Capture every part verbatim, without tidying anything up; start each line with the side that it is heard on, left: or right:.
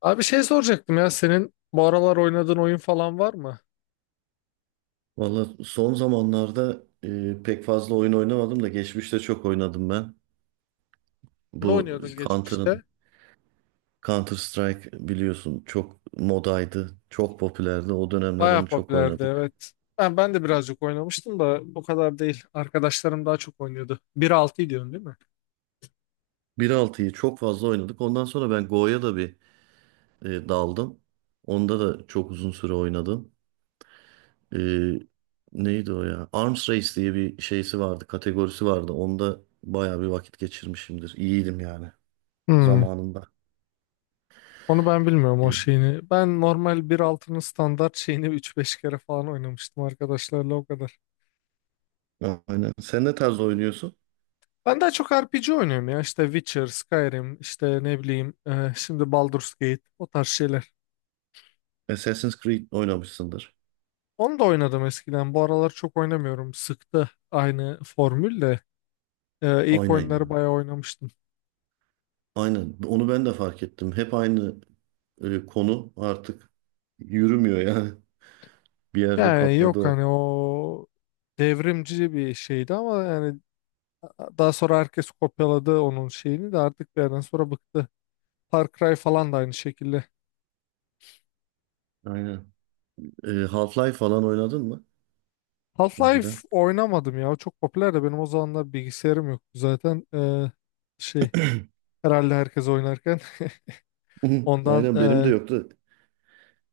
left: Abi şey soracaktım ya, senin bu aralar oynadığın oyun falan var mı?
right: Valla son zamanlarda e, pek fazla oyun oynamadım da geçmişte çok oynadım ben.
left: Ne
right: Bu
left: oynuyordun geçmişte?
right: Counter'ın Counter Strike biliyorsun çok modaydı, çok popülerdi. O dönemler
left: Bayağı
right: onu çok
left: popülerdi,
right: oynadık.
left: evet. Ben, ben de birazcık oynamıştım da o kadar değil. Arkadaşlarım daha çok oynuyordu. Bir altı diyorsun, değil mi?
right: Bir altı'yı çok fazla oynadık. Ondan sonra ben Go'ya da bir e, daldım. Onda da çok uzun süre oynadım. E, neydi o ya? Arms Race diye bir şeysi vardı, kategorisi vardı. Onda bayağı bir vakit geçirmişimdir. İyiydim yani
left: Hmm.
right: zamanında.
left: Onu ben bilmiyorum, o
right: E,
left: şeyini. Ben normal bir altının standart şeyini üç beş kere falan oynamıştım arkadaşlarla, o kadar.
right: aynen. Sen ne tarz oynuyorsun?
left: Ben daha çok R P G oynuyorum ya. İşte Witcher, Skyrim, işte ne bileyim, e, şimdi Baldur's Gate, o tarz şeyler.
right: Assassin's Creed oynamışsındır.
left: Onu da oynadım eskiden. Bu aralar çok oynamıyorum. Sıktı aynı formülle. Ee, ilk
right: Aynen
left: oyunları
right: ya.
left: bayağı oynamıştım.
right: Aynen. Onu ben de fark ettim. Hep aynı e, konu artık yürümüyor yani. Bir yerde
left: Yani
right: patladı
left: yok,
right: o.
left: hani o devrimci bir şeydi ama yani daha sonra herkes kopyaladı onun şeyini de artık bir yerden sonra bıktı. Far Cry falan da aynı şekilde.
right: Aynen. E, Half-Life falan oynadın mı önceden?
left: Half-Life oynamadım ya. O çok popüler de benim o zamanlar bilgisayarım yoktu zaten. Ee, şey, herhalde herkes oynarken ondan,
right: Aynen benim de
left: e,
right: yoktu.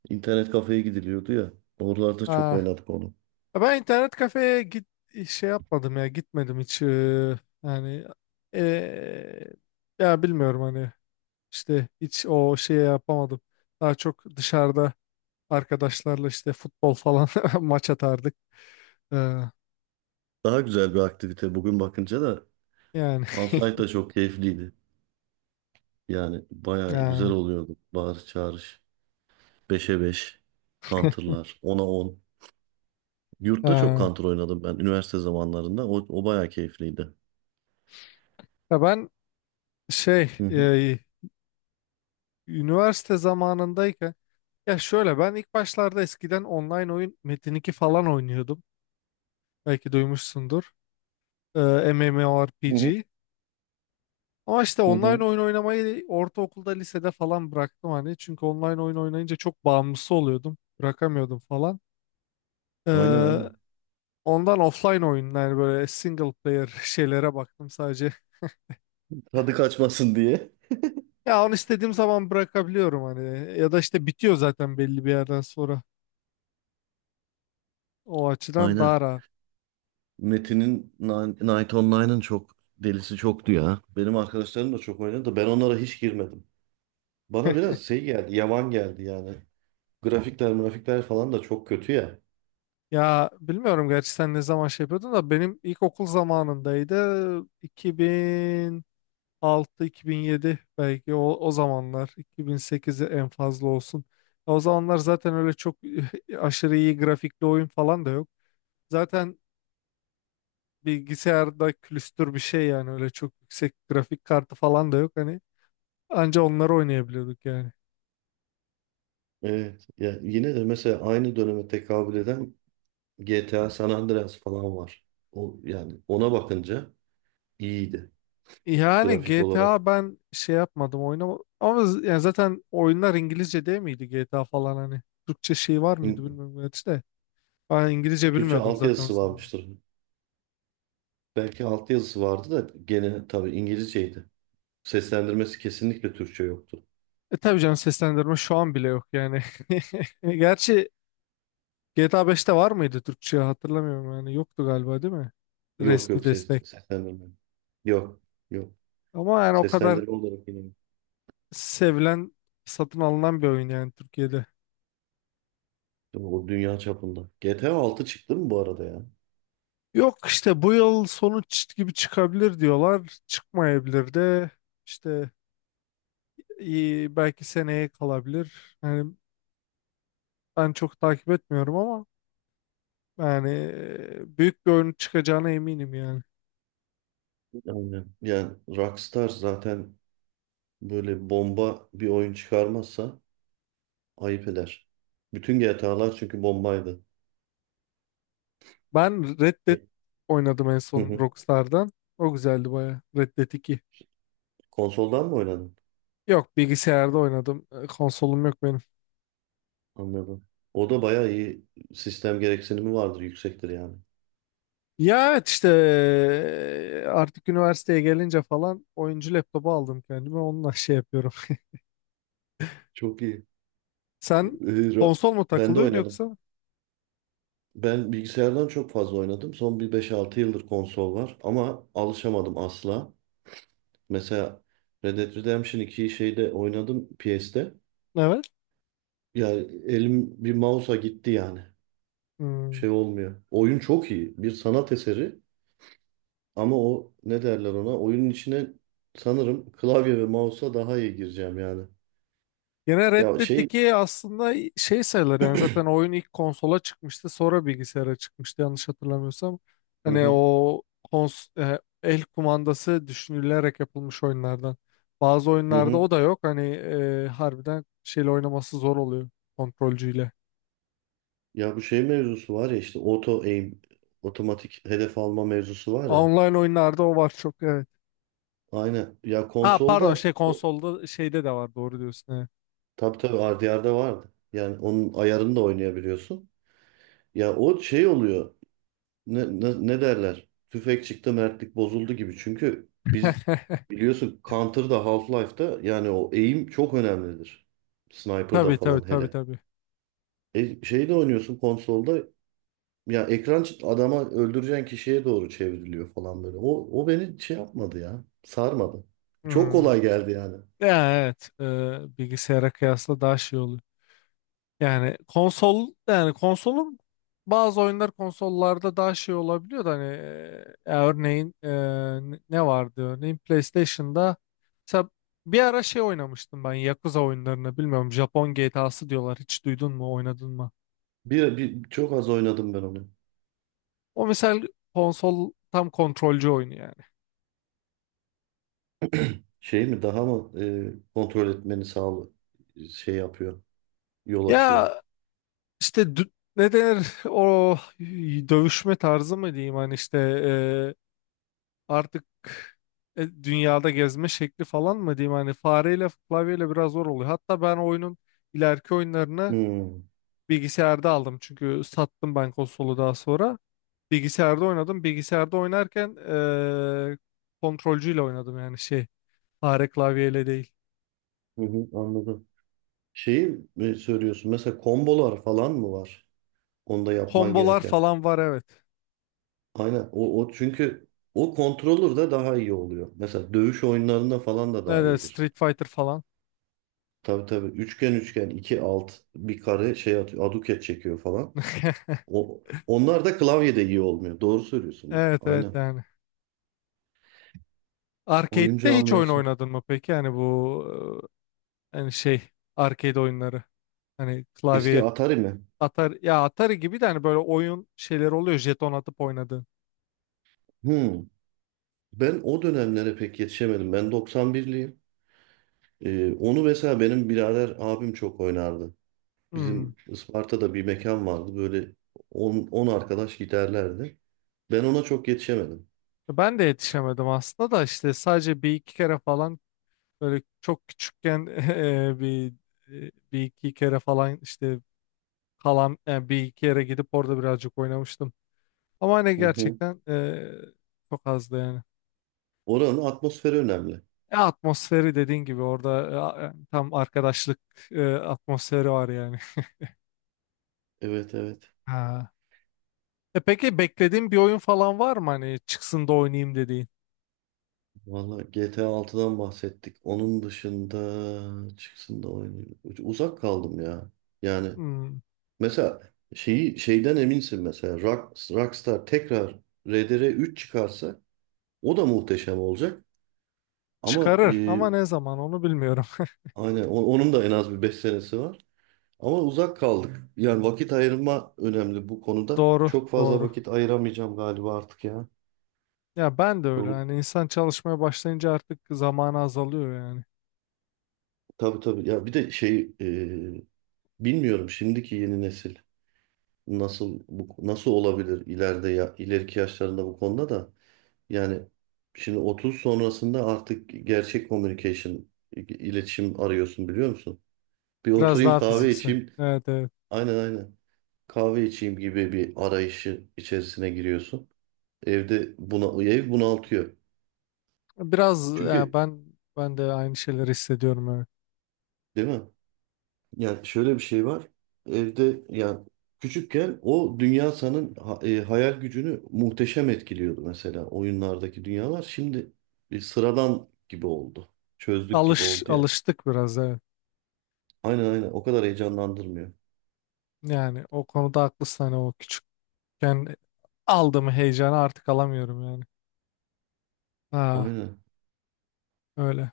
right: İnternet kafeye gidiliyordu ya. Oralarda çok
left: ha,
right: oynadık onu.
left: Ben internet kafeye git şey yapmadım ya, gitmedim hiç, eee, yani, eee, ya bilmiyorum, hani işte hiç o şeye yapamadım. Daha çok dışarıda arkadaşlarla işte futbol falan maç atardık. Eee,
right: Daha güzel bir aktivite. Bugün bakınca da
left: Yani.
right: Half-Life da çok keyifliydi. Yani baya güzel
left: eee,
right: oluyordu. Bağırış çağırış. Beşe beş, Counter'lar. Ona on. Yurtta çok
left: eee.
right: Counter oynadım ben üniversite zamanlarında. O, o bayağı keyifliydi.
left: Ya ben şey,
right: Hı hı.
left: eee, üniversite zamanındayken, ya şöyle, ben ilk başlarda eskiden online oyun Metin iki falan oynuyordum. Belki duymuşsundur. Eee
right: Hı hı.
left: M M O R P G. Ama işte
right: Hı
left: online
right: hı.
left: oyun oynamayı ortaokulda, lisede falan bıraktım hani. Çünkü online oyun oynayınca çok bağımlısı oluyordum. Bırakamıyordum falan.
right: Aynen
left: Ee,
right: aynen.
left: Ondan offline oyunlar, böyle single player şeylere baktım sadece.
right: Tadı kaçmasın diye.
left: Ya onu istediğim zaman bırakabiliyorum hani. Ya da işte bitiyor zaten belli bir yerden sonra. O açıdan
right: Aynen.
left: daha rahat.
right: Metin'in Ni- Night Online'ın çok delisi çoktu ya. Benim arkadaşlarım da çok oynadı da ben onlara hiç girmedim. Bana biraz şey geldi, yavan geldi yani. Grafikler, grafikler falan da çok kötü ya.
left: Ya bilmiyorum gerçi, sen ne zaman şey yapıyordun da benim ilkokul zamanındaydı. iki bin altı iki bin yedi belki, o, o zamanlar, iki bin sekize en fazla olsun. O zamanlar zaten öyle çok aşırı iyi grafikli oyun falan da yok. Zaten bilgisayarda külüstür bir şey yani, öyle çok yüksek grafik kartı falan da yok hani, anca onları oynayabiliyorduk yani.
right: Evet. Ya yine de mesela aynı döneme tekabül eden G T A San Andreas falan var. O yani ona bakınca iyiydi
left: Yani
right: grafik olarak.
left: G T A, ben şey yapmadım oynama, ama z- yani zaten oyunlar İngilizce değil miydi, G T A falan hani Türkçe şey var mıydı bilmiyorum gerçi de. Ben İngilizce
right: Türkçe
left: bilmiyordum zaten o
right: altyazısı
left: zaman.
right: varmıştır. Belki altyazısı vardı da gene tabii İngilizceydi. Seslendirmesi kesinlikle Türkçe yoktu.
left: E tabii canım, seslendirme şu an bile yok yani. Gerçi G T A beşte var mıydı Türkçe, hatırlamıyorum yani, yoktu galiba değil mi?
right: Yok
left: Resmi
right: yok ses,
left: destek.
right: seslendirme. Yok yok.
left: Ama yani o kadar
right: Seslendirme olarak yine.
left: sevilen, satın alınan bir oyun yani Türkiye'de.
right: O dünya çapında. G T A altı çıktı mı bu arada ya?
left: Yok işte bu yıl sonu çı- gibi çıkabilir diyorlar. Çıkmayabilir de işte, iyi, belki seneye kalabilir. Yani ben çok takip etmiyorum ama yani e, büyük bir oyun çıkacağına eminim yani.
right: Yani, yani Rockstar zaten böyle bomba bir oyun çıkarmazsa ayıp eder. Bütün G T A'lar çünkü bombaydı.
left: Ben Red Dead
right: E,
left: oynadım en
right: hı
left: son
right: hı.
left: Rockstar'dan. O güzeldi baya. Red Dead iki.
right: Konsoldan mı oynadın?
left: Yok, bilgisayarda oynadım. E, Konsolum yok benim.
right: Anladım. O da bayağı iyi sistem gereksinimi vardır, yüksektir yani.
left: Ya evet, işte e, artık üniversiteye gelince falan oyuncu laptopu aldım kendime. Onunla şey yapıyorum.
right: Çok iyi.
left: Sen
right: Ee, ra-
left: konsol mu
right: ben de
left: takılıyorsun
right: oynadım.
left: yoksa?
right: Ben bilgisayardan çok fazla oynadım. Son bir beş altı yıldır konsol var ama alışamadım asla. Mesela Red Dead Redemption ikiyi şeyde oynadım P S'te.
left: Evet.
right: Yani elim bir mouse'a gitti yani.
left: Hmm.
right: Şey olmuyor. Oyun çok iyi. Bir sanat eseri ama o ne derler ona? Oyunun içine sanırım klavye ve mouse'a daha iyi gireceğim yani.
left: Yine Red
right: Ya
left: Dead
right: şey
left: iki aslında şey sayılır yani, zaten oyun ilk konsola çıkmıştı, sonra bilgisayara çıkmıştı yanlış hatırlamıyorsam.
right: hı
left: Hani
right: hı,
left: o kons e, el kumandası düşünülerek yapılmış oyunlardan. Bazı
right: hı
left: oyunlarda
right: hı.
left: o da yok hani, e, harbiden şeyle oynaması zor oluyor, kontrolcüyle.
right: Ya bu şey mevzusu var ya işte auto aim, otomatik hedef alma mevzusu var ya.
left: Online oyunlarda o var çok, evet.
right: Aynen. Ya
left: Ha pardon,
right: konsolda
left: şey,
right: o,
left: konsolda şeyde de var, doğru diyorsun.
right: tabii tabii R D R'da vardı. Yani onun ayarını da oynayabiliyorsun. Ya o şey oluyor. Ne, ne, ne derler? Tüfek çıktı, mertlik bozuldu gibi. Çünkü biz
left: Evet.
right: biliyorsun Counter'da, Half-Life'da yani o aim çok önemlidir. Sniper'da
left: Tabii tabii
right: falan
left: tabii
right: hele.
left: tabii.
right: E, şeyde oynuyorsun konsolda. Ya ekran çı- adama öldüreceğin kişiye doğru çevriliyor falan böyle. O, o beni şey yapmadı ya. Sarmadı. Çok
left: Hmm.
right: kolay geldi yani.
left: Ya, evet, e, bilgisayara kıyasla daha şey oluyor. Yani konsol, yani konsolun bazı oyunlar konsollarda daha şey olabiliyor da hani, e, örneğin, e, ne ne vardı örneğin, PlayStation'da mesela bir ara şey oynamıştım, ben Yakuza oyunlarını bilmiyorum, Japon G T A'sı diyorlar, hiç duydun mu, oynadın mı?
right: Bir, bir çok az oynadım ben onu.
left: O mesela konsol tam kontrolcü oyunu yani.
right: Şey mi daha mı e, kontrol etmeni sağlı şey yapıyor. Yol
left: Ya
right: açıyor.
left: işte dü- ne denir, o dövüşme tarzı mı diyeyim, hani işte, e, artık, e, dünyada gezme şekli falan mı diyeyim, hani fareyle klavyeyle biraz zor oluyor. Hatta ben oyunun ileriki oyunlarını
right: Hmm.
left: bilgisayarda aldım, çünkü sattım ben konsolu daha sonra. Bilgisayarda oynadım. Bilgisayarda oynarken e, kontrolcüyle oynadım yani, şey, fare klavyeyle değil.
right: Hı hı, anladım. Şeyi mi söylüyorsun? Mesela kombolar falan mı var? Onda yapman
left: Kombolar
right: gereken.
left: falan var, evet.
right: Aynen. O, o çünkü o kontrolür de daha iyi oluyor. Mesela dövüş oyunlarında falan da
left: Evet
right: daha
left: evet,
right: iyidir.
left: Street Fighter falan.
right: Tabii tabii. Üçgen üçgen iki alt bir kare şey atıyor. Aduket çekiyor falan. O, onlar da klavyede iyi olmuyor. Doğru söylüyorsun bak.
left: Evet evet
right: Aynen.
left: yani.
right: Oyun
left: Arcade'de hiç oyun
right: camiası.
left: oynadın mı peki? Yani bu, e, hani şey, arcade oyunları. Hani
right: Eski
left: klavye,
right: Atari mi?
left: Atari, ya Atari gibi de hani, böyle oyun şeyleri oluyor jeton atıp oynadığın.
right: Hmm. Ben o dönemlere pek yetişemedim. Ben doksan birliyim. Ee, onu mesela benim birader abim çok oynardı.
left: Hmm.
right: Bizim Isparta'da bir mekan vardı. Böyle on on arkadaş giderlerdi. Ben ona çok yetişemedim.
left: Ben de yetişemedim aslında da, işte sadece bir iki kere falan böyle çok küçükken eee, bir e, bir iki kere falan işte kalan, yani bir iki yere gidip orada birazcık oynamıştım. Ama hani
right: Hı hı.
left: gerçekten, eee, çok azdı yani.
right: Oranın atmosferi önemli.
left: E, atmosferi dediğin gibi orada, e, a- yani tam arkadaşlık, e, atmosferi var yani.
right: Evet evet.
left: Ha. E peki beklediğin bir oyun falan var mı hani, çıksın da oynayayım dediğin?
right: Valla G T A altıdan bahsettik. Onun dışında çıksın da oynayayım. Uzak kaldım ya. Yani
left: Hmm.
right: mesela şeyi şeyden eminsin mesela Rock, Rockstar tekrar R D R üç çıkarsa o da muhteşem olacak. Ama
left: Çıkarır
right: e,
left: ama ne zaman, onu bilmiyorum.
right: aynen o- onun da en az bir beş senesi var. Ama uzak kaldık. Yani vakit ayırma önemli bu konuda.
left: Doğru,
right: Çok fazla
left: doğru.
right: vakit ayıramayacağım galiba artık ya.
left: Ya ben de öyle.
right: Yolu,
left: Yani insan çalışmaya başlayınca artık zamanı azalıyor yani.
right: tabii tabii. Ya bir de şey e, bilmiyorum şimdiki yeni nesil. nasıl bu nasıl olabilir ileride ya, ileriki yaşlarında bu konuda da yani şimdi otuz sonrasında artık gerçek communication i- iletişim arıyorsun biliyor musun? Bir
left: Biraz
right: oturayım
left: daha
right: kahve
left: fiziksel.
right: içeyim.
left: Evet, evet.
right: Aynen aynen. Kahve içeyim gibi bir arayışı içerisine giriyorsun. Evde buna ev bunaltıyor.
left: Biraz ya,
right: Çünkü
left: ben ben de aynı şeyleri hissediyorum, evet.
right: değil mi? Yani şöyle bir şey var. Evde yani küçükken o dünya sanın ha- e, hayal gücünü muhteşem etkiliyordu mesela oyunlardaki dünyalar. Şimdi bir sıradan gibi oldu. Çözdük gibi
left: Alış
right: oldu ya.
left: alıştık biraz, evet.
right: Aynen aynen o kadar heyecanlandırmıyor.
left: Yani o konuda haklısın, hani o küçükken aldığım heyecanı artık alamıyorum yani. Ha,
right: Aynen.
left: öyle.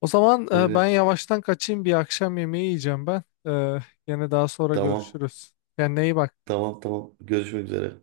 left: O zaman, e, ben
right: Evet.
left: yavaştan kaçayım, bir akşam yemeği yiyeceğim ben. E, yine daha sonra
right: Tamam.
left: görüşürüz. Kendine iyi bak.
right: Tamam tamam. Görüşmek üzere.